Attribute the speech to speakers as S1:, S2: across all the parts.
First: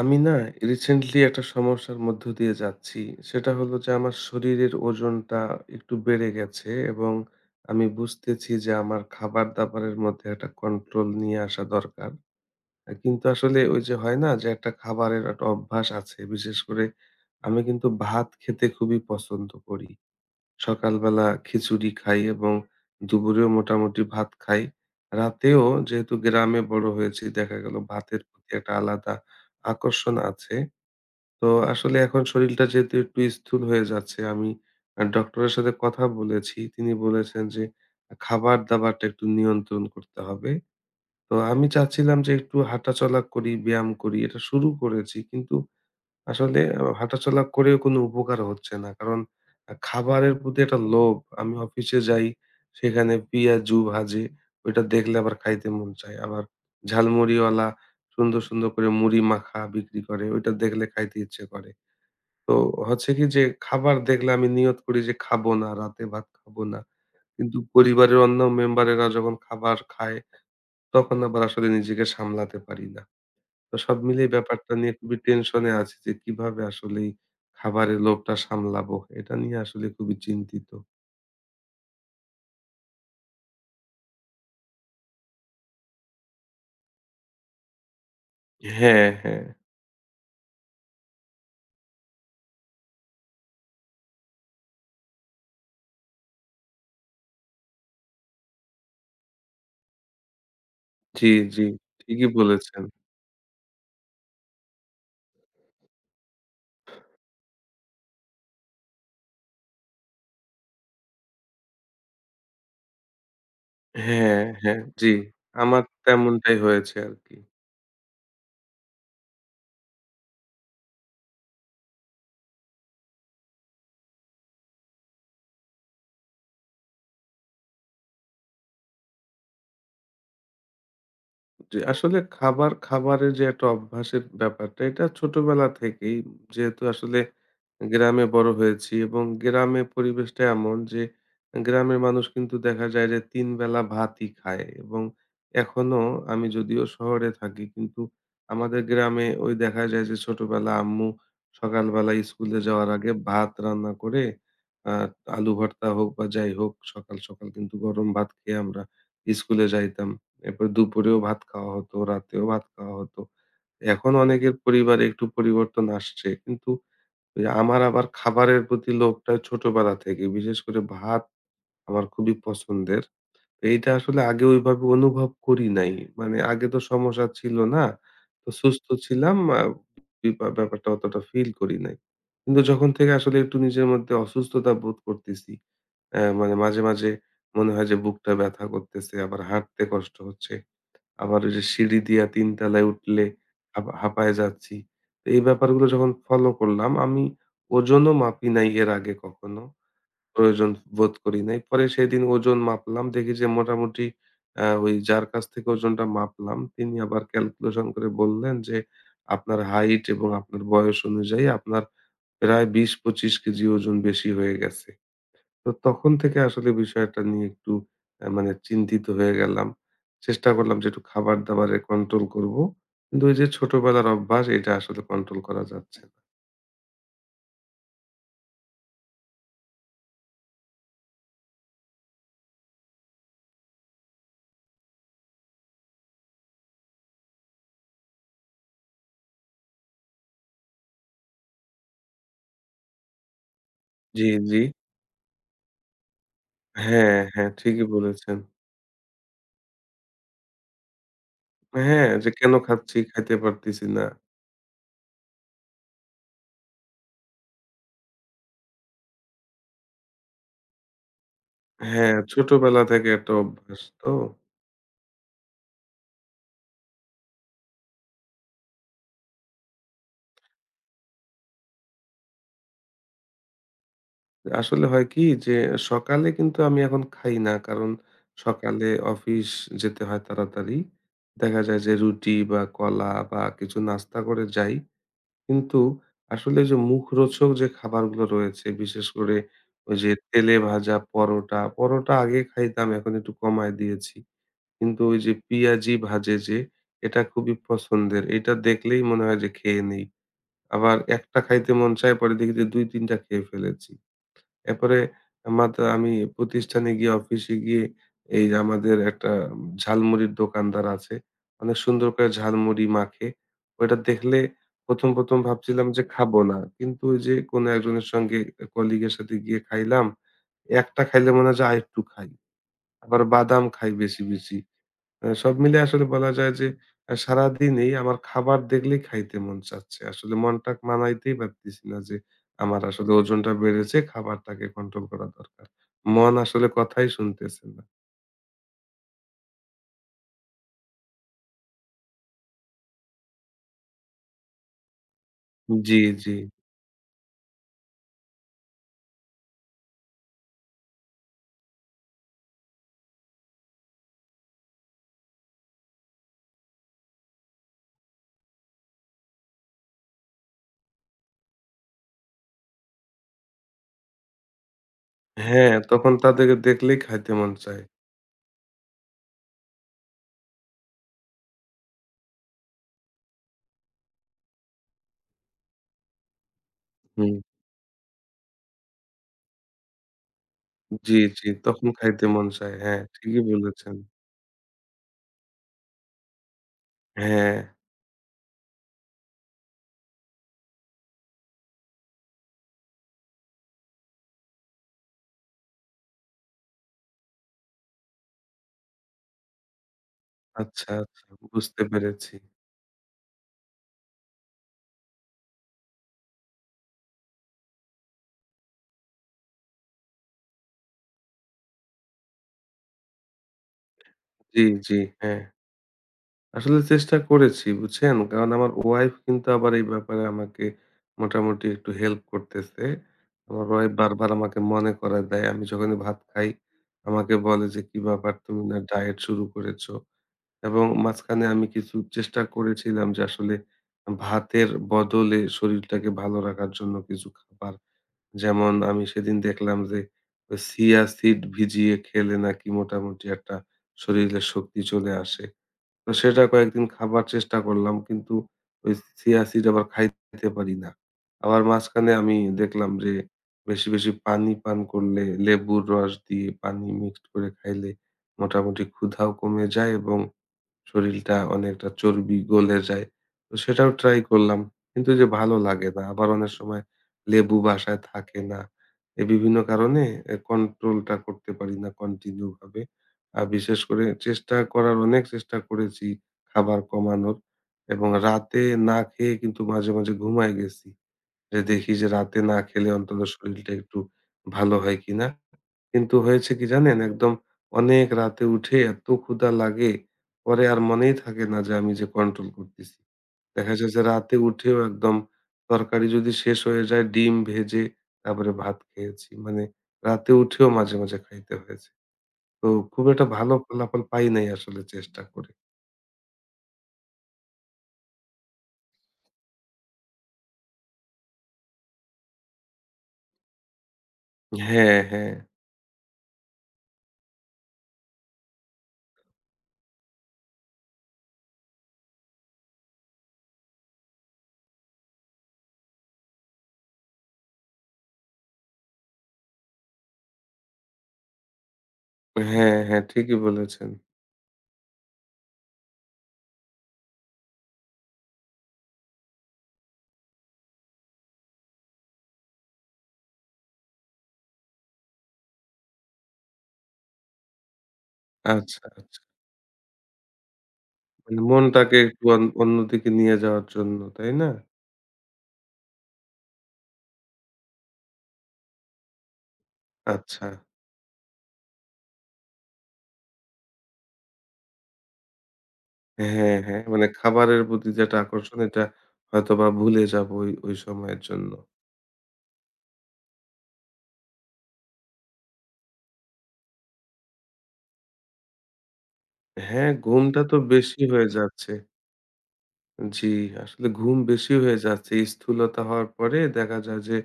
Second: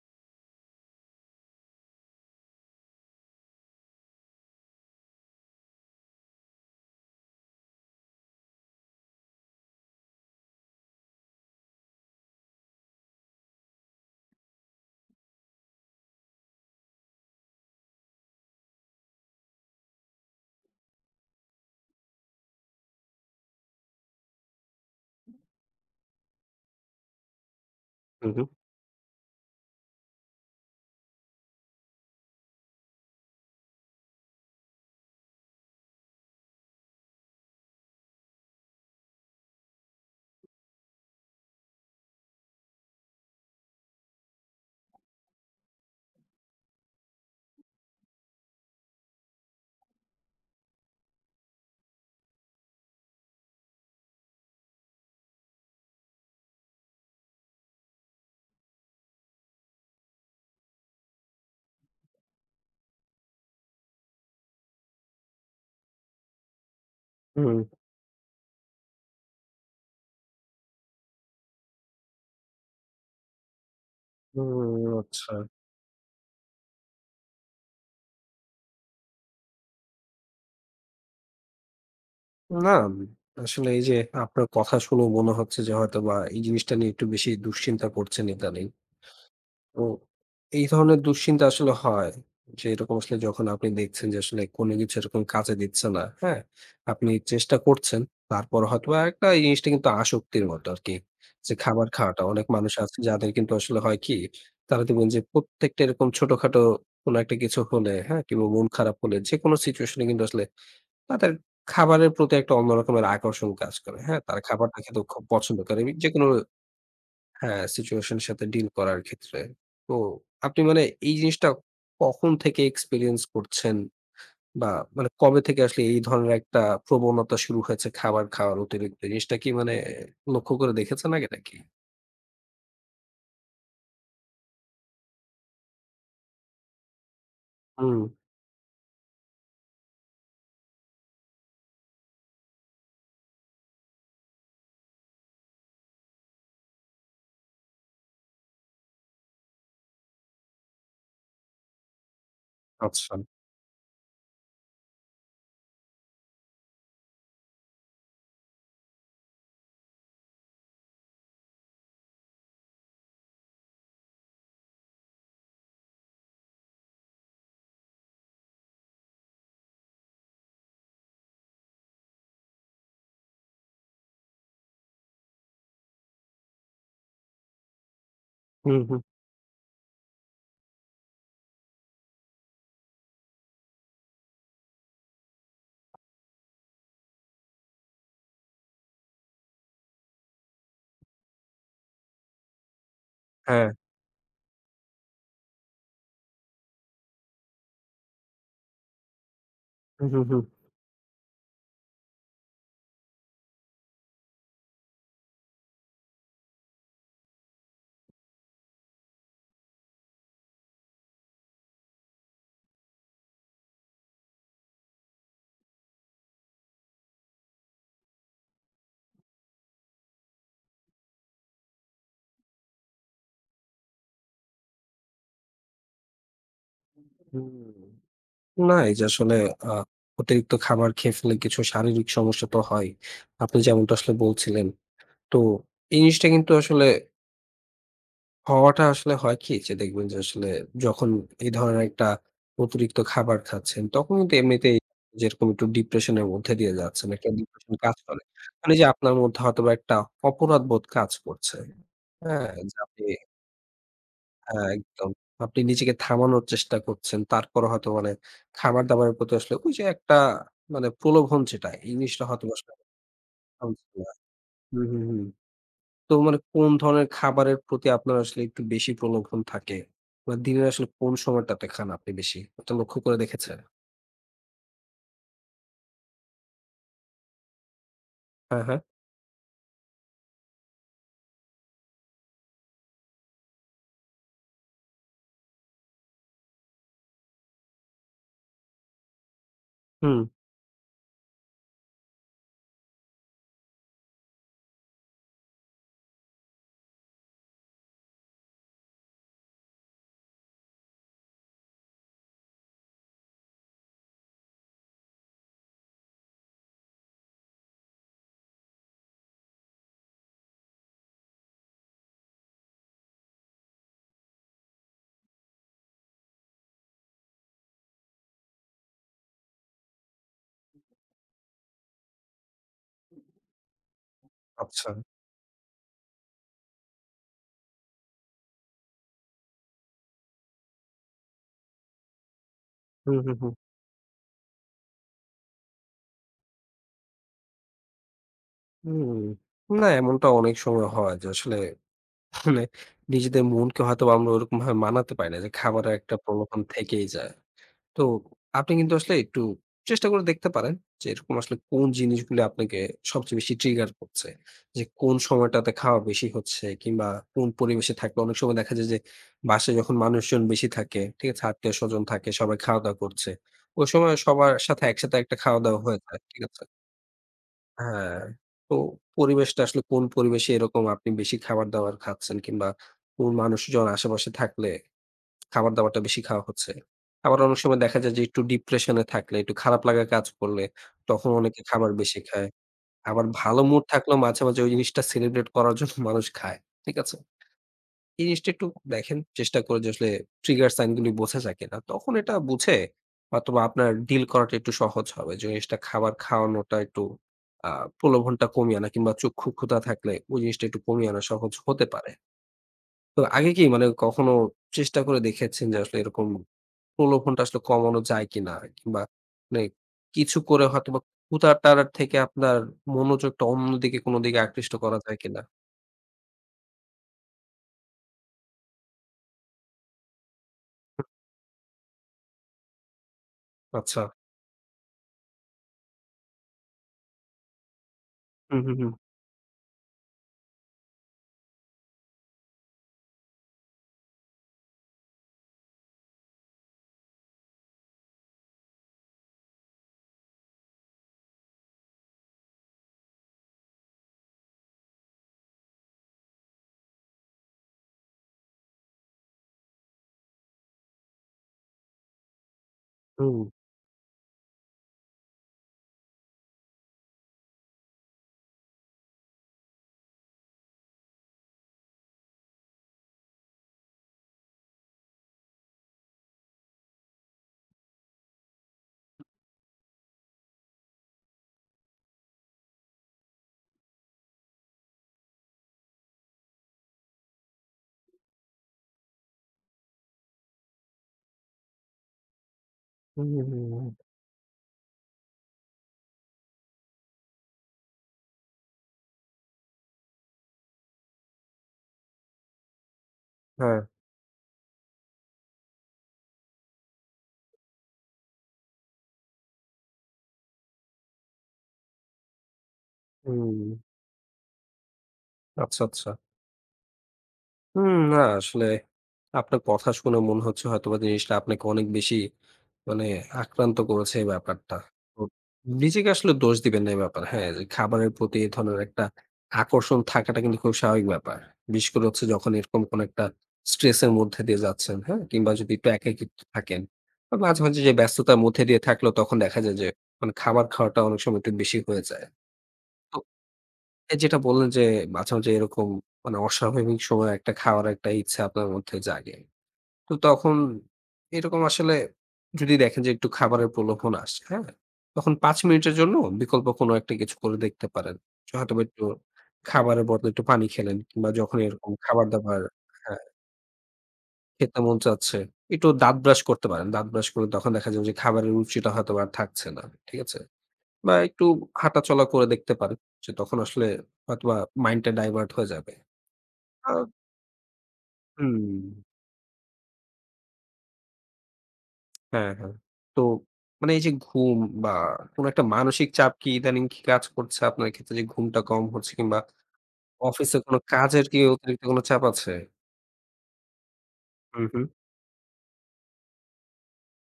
S1: আমি না রিসেন্টলি একটা সমস্যার মধ্য দিয়ে যাচ্ছি। সেটা হলো যে আমার শরীরের ওজনটা একটু বেড়ে গেছে এবং আমি বুঝতেছি যে আমার খাবার-দাবারের মধ্যে একটা কন্ট্রোল নিয়ে আসা দরকার। কিন্তু আসলে ওই যে হয় না যে একটা খাবারের একটা অভ্যাস আছে। বিশেষ করে আমি কিন্তু ভাত খেতে খুবই পছন্দ করি। সকালবেলা খিচুড়ি খাই এবং দুপুরেও মোটামুটি ভাত খাই। রাতেও যেহেতু গ্রামে বড় হয়েছি দেখা গেল ভাতের
S2: হুম,
S1: প্রতি একটা আলাদা আকর্ষণ আছে। তো আসলে এখন শরীরটা যেহেতু একটু স্থূল হয়ে যাচ্ছে আমি ডক্টরের সাথে কথা বলেছি। তিনি বলেছেন যে খাবার-দাবারটা একটু নিয়ন্ত্রণ করতে হবে। তো আমি চাচ্ছিলাম যে একটু হাঁটাচলা করি, ব্যায়াম করি। এটা শুরু করেছি কিন্তু আসলে হাঁটাচলা করেও কোনো উপকার হচ্ছে না। কারণ খাবারের প্রতি একটা লোভ। আমি অফিসে যাই, সেখানে পিঁয়াজু ভাজে, ওইটা দেখলে আবার খাইতে মন চায়। আবার ঝালমুড়িওয়ালা সুন্দর, সুন্দর করে মুড়ি মাখা বিক্রি করে, ওইটা দেখলে খাইতে ইচ্ছে করে। তো হচ্ছে কি যে খাবার দেখলে আমি নিয়ত করি যে খাবো না, রাতে ভাত খাবো না। কিন্তু
S2: হুম,
S1: পরিবারের অন্য মেম্বারেরা যখন খাবার খায়, তখন আবার আসলে নিজেকে সামলাতে পারি না। তো সব মিলিয়ে ব্যাপারটা
S2: হুম,
S1: নিয়ে খুবই
S2: আচ্ছা।
S1: টেনশনে আছি যে কিভাবে আসলে এই খাবারের লোভটা সামলাবো। এটা নিয়ে আসলে খুবই চিন্তিত।
S2: না, আসলে এই যে আপনার কথা শুনে মনে হচ্ছে যে হয়তোবা এই জিনিসটা নিয়ে একটু বেশি দুশ্চিন্তা করছেন ইদানিং।
S1: হ্যাঁ, হ্যাঁ।
S2: তো এই ধরনের দুশ্চিন্তা আসলে হয় যে এরকম আসলে যখন আপনি দেখছেন যে আসলে কোনো কিছু এরকম কাজে দিচ্ছে না, হ্যাঁ? আপনি চেষ্টা করছেন। তারপর হয়তোবা একটা এই জিনিসটা কিন্তু আসক্তির মতো আরকি।
S1: জি,
S2: যে
S1: জি।
S2: খাবার খাওয়াটা
S1: ঠিকই
S2: অনেক মানুষ
S1: বলেছেন।
S2: আছে যাদের কিন্তু আসলে হয় কি তারা দেখবেন যে প্রত্যেকটা এরকম ছোটখাটো কোনো একটা কিছু হলে, হ্যাঁ? কিংবা মন খারাপ হলে যেকোনো সিচুয়েশন এ কিন্তু আসলে তাদের খাবারের প্রতি একটা অন্য রকমের আকর্ষণ কাজ করে। হ্যাঁ?
S1: হ্যাঁ,
S2: তারা খাবারটা
S1: হ্যাঁ।
S2: খেতেও
S1: জি।
S2: খুব পছন্দ করে।
S1: আমার
S2: আমি যেকোনো
S1: তেমনটাই হয়েছে আরকি।
S2: হ্যাঁ, সিচুয়েশন এর সাথে ডিল করার ক্ষেত্রে। তো আপনি মানে এই জিনিসটা কখন থেকে এক্সপেরিয়েন্স করছেন? বা মানে কবে থেকে আসলে এই ধরনের একটা প্রবণতা শুরু হয়েছে খাবার খাওয়ার অতিরিক্ত? জিনিসটা কি মানে লক্ষ্য করে দেখেছেন আগে নাকি?
S1: জি, আসলে খাবারের যে একটা অভ্যাসের ব্যাপারটা এটা ছোটবেলা থেকেই যেহেতু আসলে
S2: হুম,
S1: গ্রামে বড় হয়েছি এবং গ্রামে পরিবেশটা এমন যে গ্রামের মানুষ কিন্তু দেখা যায় যে তিন বেলা ভাতই খায় এবং এখনো আমি যদিও শহরে থাকি কিন্তু আমাদের গ্রামে ওই দেখা যায় যে ছোটবেলা আম্মু সকালবেলা স্কুলে যাওয়ার আগে
S2: আচ্ছা।
S1: ভাত রান্না করে আহ আলু ভর্তা হোক বা যাই হোক সকাল সকাল কিন্তু গরম ভাত খেয়ে আমরা স্কুলে যাইতাম এরপর দুপুরেও ভাত খাওয়া হতো, রাতেও ভাত খাওয়া হতো। এখন অনেকের পরিবারে একটু পরিবর্তন আসছে। কিন্তু ওই আমার আবার খাবারের প্রতি লোভটা ছোটবেলা থেকে। বিশেষ করে ভাত আমার খুবই পছন্দের। তো এইটা আসলে আগে ওইভাবে অনুভব করি নাই। মানে আগে তো সমস্যা ছিল না। তো
S2: হুম,
S1: সুস্থ
S2: হুম।
S1: ছিলাম আ বিপা ব্যাপারটা অতটা ফিল করি নাই। কিন্তু যখন থেকে আসলে একটু নিজের মধ্যে অসুস্থতা বোধ করতেছি, মানে মাঝে, মাঝে মনে হয় যে বুকটা ব্যথা করতেছে, আবার হাঁটতে কষ্ট হচ্ছে। আবার ওই যে সিঁড়ি দিয়া ৩ তলায় উঠলে
S2: হ্যাঁ।
S1: হাঁপায় যাচ্ছি। তো এই ব্যাপারগুলো যখন ফলো করলাম আমি ওজনও মাপি নাই এর আগে কখনো।
S2: হুম, হুম, হুম।
S1: প্রয়োজন বোধ করি নাই। পরে সেদিন ওজন মাপলাম। দেখি যে মোটামুটি ওই যার কাছ থেকে ওজনটা মাপলাম তিনি আবার ক্যালকুলেশন করে বললেন যে, "আপনার হাইট এবং আপনার বয়স অনুযায়ী আপনার প্রায় ২০-২৫ কেজি ওজন বেশি হয়ে গেছে।" তো তখন থেকে আসলে বিষয়টা নিয়ে একটু মানে চিন্তিত হয়ে গেলাম। চেষ্টা করলাম যে একটু খাবার-দাবারে কন্ট্রোল করব। কিন্তু ওই যে ছোটবেলার অভ্যাস এটা আসলে কন্ট্রোল করা যাচ্ছে না।
S2: হুম। না, এই যে আসলে আ অতিরিক্ত খাবার খেয়ে ফেললে কিছু শারীরিক সমস্যা তো হয়। আপনি যেমনটা আসলে বলছিলেন। তো এই জিনিসটা কিন্তু আসলে হওয়াটা আসলে হয় কি যে দেখবেন যে আসলে যখন এই ধরনের একটা অতিরিক্ত খাবার খাচ্ছেন তখন
S1: জি,
S2: কিন্তু
S1: জি।
S2: এমনিতেই যেরকম একটু ডিপ্রেশন এর মধ্যে দিয়ে যাচ্ছেন।
S1: হ্যাঁ,
S2: একটা
S1: হ্যাঁ,
S2: ডিপ্রেশন
S1: ঠিকই
S2: কাজ করে।
S1: বলেছেন।
S2: মানে যে আপনার মধ্যে হয়তোবা একটা অপরাধবোধ কাজ করছে।
S1: হ্যাঁ, যে
S2: হ্যাঁ?
S1: কেন
S2: যে
S1: খাচ্ছি,
S2: আপনি
S1: খাইতে পারতেছি না।
S2: হ্যাঁ, একদম। আপনি নিজেকে থামানোর চেষ্টা করছেন। তারপরও হয়তো মানে খাবার-দাবারের প্রতি আসলে ওই যে একটা মানে প্রলোভন যেটা, এই
S1: হ্যাঁ,
S2: জিনিসটা হয়তো আসলে
S1: ছোটবেলা থেকে একটা অভ্যাস
S2: থামছে
S1: তো।
S2: না। হুম, হুম, হুম। তো মানে কোন ধরনের খাবারের প্রতি আপনার আসলে একটু বেশি প্রলোভন থাকে? বা দিনের আসলে কোন সময়টাতে খান আপনি বেশি? এটা লক্ষ্য করে দেখেছেন?
S1: আসলে হয় কি যে সকালে কিন্তু আমি এখন খাই না। কারণ
S2: হ্যাঁ, হ্যাঁ।
S1: সকালে অফিস যেতে হয় তাড়াতাড়ি। দেখা যায় যে রুটি বা কলা বা কিছু নাস্তা করে যাই। কিন্তু আসলে যে মুখরোচক যে খাবারগুলো রয়েছে বিশেষ করে ওই যে
S2: হুম,
S1: তেলে ভাজা পরোটা, পরোটা আগে খাইতাম এখন একটু কমায় দিয়েছি। কিন্তু ওই যে পিঁয়াজি ভাজে যে এটা খুবই পছন্দের। এটা দেখলেই মনে হয় যে খেয়ে নেই। আবার একটা খাইতে মন চায় পরে দেখি যে ২-৩ টা খেয়ে ফেলেছি। এরপরে মাত্র আমি প্রতিষ্ঠানে গিয়ে অফিসে গিয়ে এই যে আমাদের একটা ঝালমুড়ির দোকানদার আছে। অনেক সুন্দর করে ঝালমুড়ি মাখে। ওইটা দেখলে ১ম ভাবছিলাম যে খাবো না। কিন্তু ওই যে কোনো একজনের সঙ্গে কলিগের সাথে গিয়ে খাইলাম। একটা খাইলে মনে হয় যে আরেকটু খাই। আবার বাদাম খাই বেশি, বেশি।
S2: আচ্ছা।
S1: সব মিলে আসলে বলা যায় যে সারাদিনই আমার খাবার দেখলেই খাইতে মন চাচ্ছে। আসলে মনটা মানাইতেই পারতেছি না যে আমার আসলে
S2: হুম, হুম,
S1: ওজনটা
S2: হুম।
S1: বেড়েছে, খাবারটাকে কন্ট্রোল করা দরকার। মন আসলে কথাই শুনতেছে না।
S2: হুম। না এমনটা অনেক সময় হয় যে আসলে মানে নিজেদের মনকে হয়তোবা আমরা ওরকমভাবে মানাতে পারি না যে খাবারের
S1: জি,
S2: একটা
S1: জি।
S2: প্রলোভন থেকেই যায়। তো আপনি কিন্তু আসলে একটু চেষ্টা করে দেখতে পারেন যে এরকম আসলে কোন জিনিসগুলো আপনাকে সবচেয়ে বেশি ট্রিগার করছে। যে কোন সময়টাতে খাওয়া বেশি হচ্ছে কিংবা কোন পরিবেশে থাকলে অনেক সময় দেখা যায় যে বাসায় যখন মানুষজন বেশি থাকে, ঠিক আছে? আত্মীয়স্বজন থাকে, সবাই খাওয়া-দাওয়া করছে। ওই সময় সবার সাথে একসাথে একটা
S1: হ্যাঁ,
S2: খাওয়া-দাওয়া হয়ে
S1: তখন
S2: যায়, ঠিক
S1: তাদেরকে
S2: আছে?
S1: দেখলেই খাইতে মন চায়।
S2: হ্যাঁ, তো পরিবেশটা আসলে কোন পরিবেশে এরকম আপনি বেশি খাবার-দাবার খাচ্ছেন কিংবা কোন মানুষজন আশেপাশে থাকলে খাবার-দাবারটা বেশি খাওয়া হচ্ছে।
S1: হুম।
S2: আবার অনেক সময় দেখা যায় যে একটু ডিপ্রেশন এ থাকলে, একটু খারাপ লাগা কাজ করলে,
S1: জি,
S2: তখন
S1: জি।
S2: অনেকে
S1: তখন
S2: খাবার বেশি
S1: খাইতে মন
S2: খায়।
S1: চায়। হ্যাঁ,
S2: আবার
S1: ঠিকই
S2: ভালো মুড
S1: বলেছেন।
S2: থাকলেও মাঝে, মাঝে ওই জিনিসটা সেলিব্রেট করার জন্য মানুষ খায়। ঠিক আছে?
S1: হ্যাঁ।
S2: এই জিনিসটা একটু দেখেন, চেষ্টা করে যে আসলে ট্রিগার সাইন গুলি বোঝা যায় কিনা। তখন এটা বুঝে হয়তোবা আপনার ডিল করাটা একটু সহজ হবে। যে জিনিসটা খাবার খাওয়ানোটা একটু আ প্রলোভনটা কমিয়ে আনা কিংবা চক্ষু ক্ষুধা থাকলে ওই জিনিসটা একটু
S1: আচ্ছা,
S2: কমিয়ে আনা
S1: আচ্ছা।
S2: সহজ
S1: বুঝতে
S2: হতে পারে।
S1: পেরেছি।
S2: তো আগে কি মানে কখনো চেষ্টা করে দেখেছেন যে আসলে এরকম প্রলোভনটা আসলে কমানো যায় কিনা? কিংবা মানে কিছু করে হয়তোবা ক্ষুধাটার থেকে আপনার মনোযোগটা অন্যদিকে কোনো দিকে
S1: জি,
S2: আকৃষ্ট করা
S1: জি।
S2: যায়
S1: হ্যাঁ।
S2: কিনা?
S1: আসলে চেষ্টা করেছি বুঝছেন? কারণ আমার ওয়াইফ কিন্তু আবার এই ব্যাপারে আমাকে মোটামুটি একটু হেল্প করতেছে। আমার ওয়াইফ
S2: আচ্ছা।
S1: বারবার আমাকে মনে করায় দেয়। আমি যখনই ভাত খাই আমাকে বলে যে, "কি ব্যাপার
S2: হুম,
S1: তুমি
S2: হুম,
S1: না
S2: হুম।
S1: ডায়েট শুরু করেছো?" এবং মাঝখানে আমি কিছু চেষ্টা করেছিলাম যে আসলে ভাতের বদলে শরীরটাকে ভালো রাখার জন্য কিছু খাবার। যেমন আমি সেদিন দেখলাম যে ওই চিয়া সিড ভিজিয়ে খেলে নাকি মোটামুটি একটা শরীরে শক্তি চলে আসে। তো সেটা কয়েকদিন খাবার চেষ্টা করলাম। কিন্তু ওই চিয়া সিড আবার খাইতে পারি না। আবার মাঝখানে আমি দেখলাম যে
S2: হুম,
S1: বেশি, বেশি পানি পান করলে লেবুর রস দিয়ে পানি মিক্সড করে খাইলে মোটামুটি ক্ষুধাও কমে যায় এবং শরীলটা অনেকটা চর্বি গলে যায়। তো সেটাও ট্রাই করলাম। কিন্তু ওই যে ভালো লাগে না। আবার অনেক সময় লেবু বাসায় থাকে না। এই বিভিন্ন কারণে এ কন্ট্রোলটা করতে পারি না কন্টিনিউ ভাবে। আর বিশেষ করে চেষ্টা করার অনেক চেষ্টা করেছি খাবার কমানোর এবং রাতে না খেয়ে কিন্তু মাঝে, মাঝে ঘুমায় গেছি। যে দেখি যে রাতে না খেলে অন্তত
S2: হুম, হুম, হুম,
S1: শরীরটা
S2: হুম।
S1: একটু ভালো হয় কিনা। কিন্তু হয়েছে কি জানেন? একদম অনেক রাতে উঠে এত ক্ষুধা লাগে, পরে আর মনেই থাকে না যে আমি যে কন্ট্রোল করতেছি। দেখা
S2: হ্যাঁ।
S1: যায় যে রাতে উঠেও একদম তরকারি যদি শেষ হয়ে যায় ডিম ভেজে তারপরে ভাত খেয়েছি। মানে রাতে উঠেও মাঝে, মাঝে খাইতে হয়েছে। তো খুব একটা ভালো
S2: হুম।
S1: ফলাফল পাই নাই আসলে চেষ্টা করে।
S2: আচ্ছা, আচ্ছা। হুম, না আসলে আপনার কথা শুনে মনে হচ্ছে হয়তোবা জিনিসটা আপনাকে অনেক বেশি মানে আক্রান্ত করেছে এই ব্যাপারটা।
S1: হ্যাঁ,
S2: তো
S1: হ্যাঁ।
S2: নিজেকে আসলে দোষ দিবেন না এই ব্যাপারে। হ্যাঁ, যে খাবারের প্রতি এ ধরনের একটা আকর্ষণ থাকাটা কিন্তু খুব স্বাভাবিক ব্যাপার। বিশেষ করে হচ্ছে যখন এরকম কোনো একটা স্ট্রেস এর মধ্যে দিয়ে যাচ্ছেন, হ্যাঁ? কিংবা যদি একটু একাকিত্ব থাকেন বা মাঝে, মাঝে যে ব্যস্ততার মধ্যে দিয়ে থাকলেও তখন দেখা যায় যে মানে খাবার খাওয়াটা অনেক সময় একটু বেশি হয়ে যায়।
S1: হ্যাঁ, হ্যাঁ
S2: তো
S1: ঠিকই বলেছেন।
S2: এই যেটা বললেন যে মাঝে, মাঝে এরকম মানে অস্বাভাবিক সময়ে একটা খাওয়ার একটা ইচ্ছা আপনার মধ্যে জাগে। তো তখন এরকম আসলে যদি দেখেন যে একটু খাবারের প্রলোভন আসছে, হ্যাঁ? তখন ৫ মিনিটের জন্য বিকল্প কোনো একটা কিছু করে দেখতে পারেন। যে
S1: আচ্ছা,
S2: হয়তোবা একটু
S1: আচ্ছা।
S2: খাবারের বদলে একটু পানি খেলেন কিংবা
S1: মানে
S2: যখন এরকম
S1: মনটাকে একটু
S2: খাবার-দাবার
S1: অন্যদিকে
S2: হ্যাঁ,
S1: নিয়ে যাওয়ার জন্য, তাই না?
S2: খেতে মন চাচ্ছে, একটু দাঁত ব্রাশ করতে পারেন। দাঁত ব্রাশ করলে তখন দেখা যাবে যে খাবারের রুচিটা হয়তোবা আর থাকছে না। ঠিক আছে?
S1: আচ্ছা।
S2: বা একটু হাঁটাচলা করে দেখতে পারেন। যে তখন আসলে হয়তোবা মাইন্ডটা ডাইভার্ট হয়ে যাবে।
S1: হ্যাঁ, হ্যাঁ।
S2: আ
S1: মানে খাবারের প্রতি যে একটা আকর্ষণ
S2: হুম।
S1: এটা হয়তোবা ভুলে যাবো ওই সময়ের জন্য।
S2: হ্যাঁ, হ্যাঁ। তো মানে এই যে ঘুম বা কোন একটা মানসিক চাপ কি ইদানিং কি কাজ করছে আপনার ক্ষেত্রে যে ঘুমটা কম হচ্ছে কিংবা
S1: হ্যাঁ, ঘুমটা তো
S2: অফিসে কোন
S1: বেশি
S2: কাজের
S1: হয়ে
S2: কি
S1: যাচ্ছে।
S2: অতিরিক্ত কোন চাপ আছে?
S1: জি, আসলে ঘুম বেশি
S2: হুম,
S1: হয়ে
S2: হুম।
S1: যাচ্ছে। এই স্থূলতা হওয়ার পরে দেখা যায় যে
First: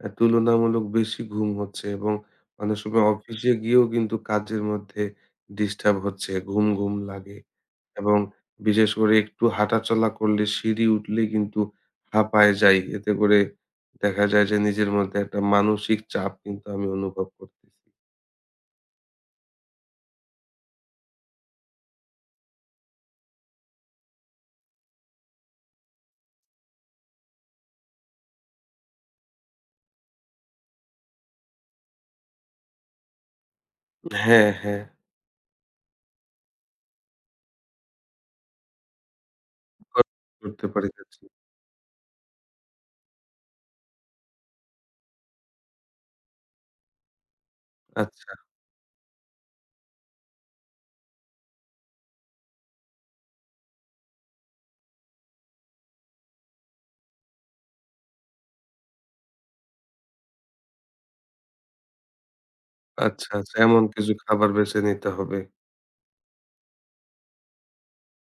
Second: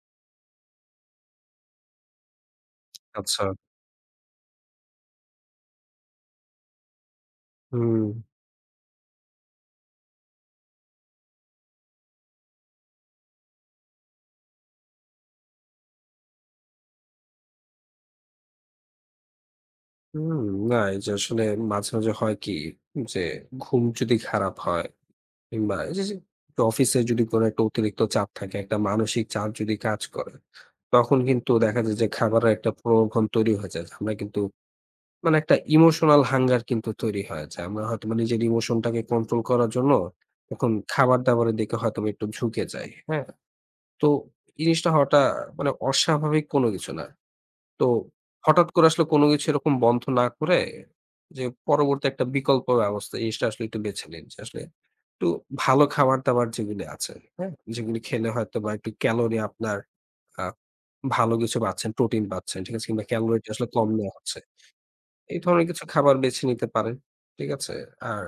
S1: তুলনামূলক বেশি ঘুম হচ্ছে এবং অনেক সময়
S2: আচ্ছা।
S1: অফিসে গিয়েও কিন্তু কাজের মধ্যে ডিস্টার্ব হচ্ছে। ঘুম, ঘুম লাগে।
S2: হুম,
S1: এবং বিশেষ করে একটু হাঁটাচলা করলে সিঁড়ি উঠলে কিন্তু হাঁপায় যাই। এতে করে দেখা যায় যে নিজের মধ্যে একটা মানসিক চাপ কিন্তু আমি অনুভব করতেছি।
S2: হুম। না এই যে আসলে মাঝে, মাঝে হয় কি যে ঘুম যদি খারাপ হয় কিংবা এই যে, যে অফিসে যদি কোন একটা অতিরিক্ত চাপ থাকে, একটা মানসিক চাপ যদি কাজ করে, তখন কিন্তু দেখা যায় যে খাবারের একটা প্রলোভন তৈরি হয়ে যায়। আমরা কিন্তু
S1: হ্যাঁ, হ্যাঁ।
S2: মানে একটা ইমোশনাল হাঙ্গার কিন্তু তৈরি হয় যে, আমরা হয়তোবা নিজের ইমোশনটাকে কন্ট্রোল করার জন্য
S1: করতে
S2: এখন
S1: পারি না। জি।
S2: খাবার-দাবারের দিকে হয়তোবা একটু ঝুঁকে যাই, হ্যাঁ? তো এই জিনিসটা হওয়াটা মানে অস্বাভাবিক কোনো কিছু না। তো
S1: আচ্ছা,
S2: হঠাৎ করে আসলে কোনো কিছু এরকম বন্ধ না করে যে পরবর্তী একটা বিকল্প ব্যবস্থা এই জিনিসটা আসলে একটু বেছে নিন। যে আসলে একটু ভালো খাবার-দাবার যেগুলি আছে, হ্যাঁ? যেগুলি খেলে হয়তোবা একটু ক্যালোরি আপনার আ ভালো কিছু পাচ্ছেন, প্রোটিন পাচ্ছেন, ঠিক আছে? কিংবা
S1: আচ্ছা,
S2: ক্যালোরিটা
S1: আচ্ছা।
S2: আসলে
S1: এমন
S2: কম
S1: কিছু
S2: নেওয়া হচ্ছে।
S1: খাবার বেছে নিতে হবে।
S2: এই ধরনের কিছু খাবার বেছে নিতে পারেন। ঠিক আছে? আর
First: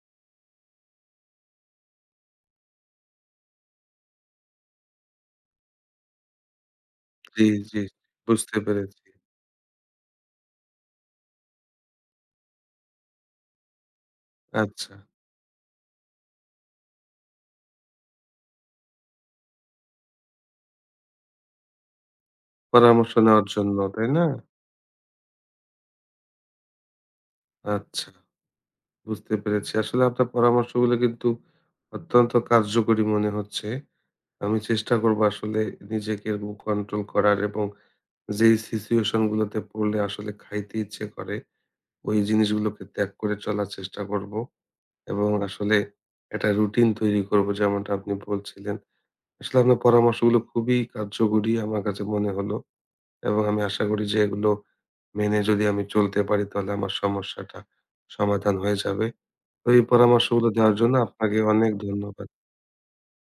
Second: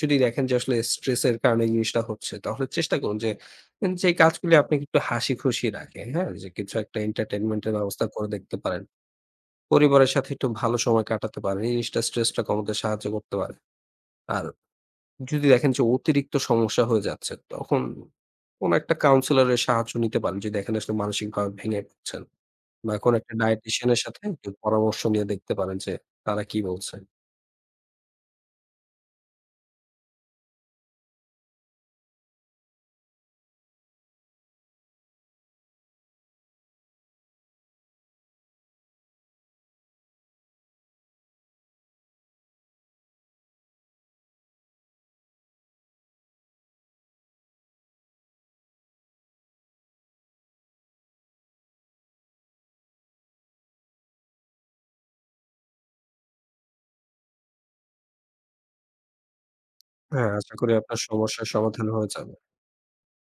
S2: যদি দেখেন যে আসলে স্ট্রেস এর কারণে এই জিনিসটা হচ্ছে, তাহলে চেষ্টা করুন যে যে কাজগুলি আপনাকে একটু হাসি-খুশি রাখে, হ্যাঁ? যে কিছু একটা
S1: জি,
S2: এন্টারটেইনমেন্ট এর
S1: জি।
S2: ব্যবস্থা করে
S1: বুঝতে
S2: দেখতে পারেন।
S1: পেরেছি।
S2: পরিবারের সাথে একটু ভালো সময় কাটাতে পারেন। এই জিনিসটা স্ট্রেসটা কমাতে সাহায্য করতে পারে। আর
S1: আচ্ছা।
S2: যদি দেখেন যে অতিরিক্ত সমস্যা হয়ে যাচ্ছে, তখন কোন একটা কাউন্সেলর এর সাহায্য নিতে পারেন। যদি দেখেন আসলে মানসিকভাবে ভেঙে পড়ছেন বা
S1: পরামর্শ
S2: কোন একটা
S1: নেওয়ার জন্য,
S2: ডায়েটিশিয়ান এর
S1: তাই
S2: সাথে
S1: না?
S2: একটু পরামর্শ নিয়ে দেখতে পারেন যে তারা কি বলছে।
S1: আচ্ছা, বুঝতে পেরেছি। আসলে আপনার পরামর্শগুলো কিন্তু অত্যন্ত কার্যকরী মনে হচ্ছে। আমি চেষ্টা করবো আসলে নিজেকে এরকম কন্ট্রোল করার এবং যেই সিচুয়েশন গুলোতে পড়লে আসলে খাইতে ইচ্ছে করে ওই জিনিসগুলোকে ত্যাগ করে চলার চেষ্টা করব এবং আসলে একটা রুটিন তৈরি করব যেমনটা আপনি বলছিলেন আসলে আপনার পরামর্শগুলো খুবই কার্যকরী আমার কাছে মনে হলো এবং আমি আশা করি যে এগুলো মেনে যদি আমি চলতে পারি তাহলে আমার সমস্যাটা সমাধান হয়ে যাবে তো এই
S2: হ্যাঁ,
S1: পরামর্শগুলো
S2: আশা করি
S1: দেওয়ার জন্য
S2: আপনার
S1: আপনাকে
S2: সমস্যার
S1: অনেক
S2: সমাধান হয়ে
S1: ধন্যবাদ
S2: যাবে।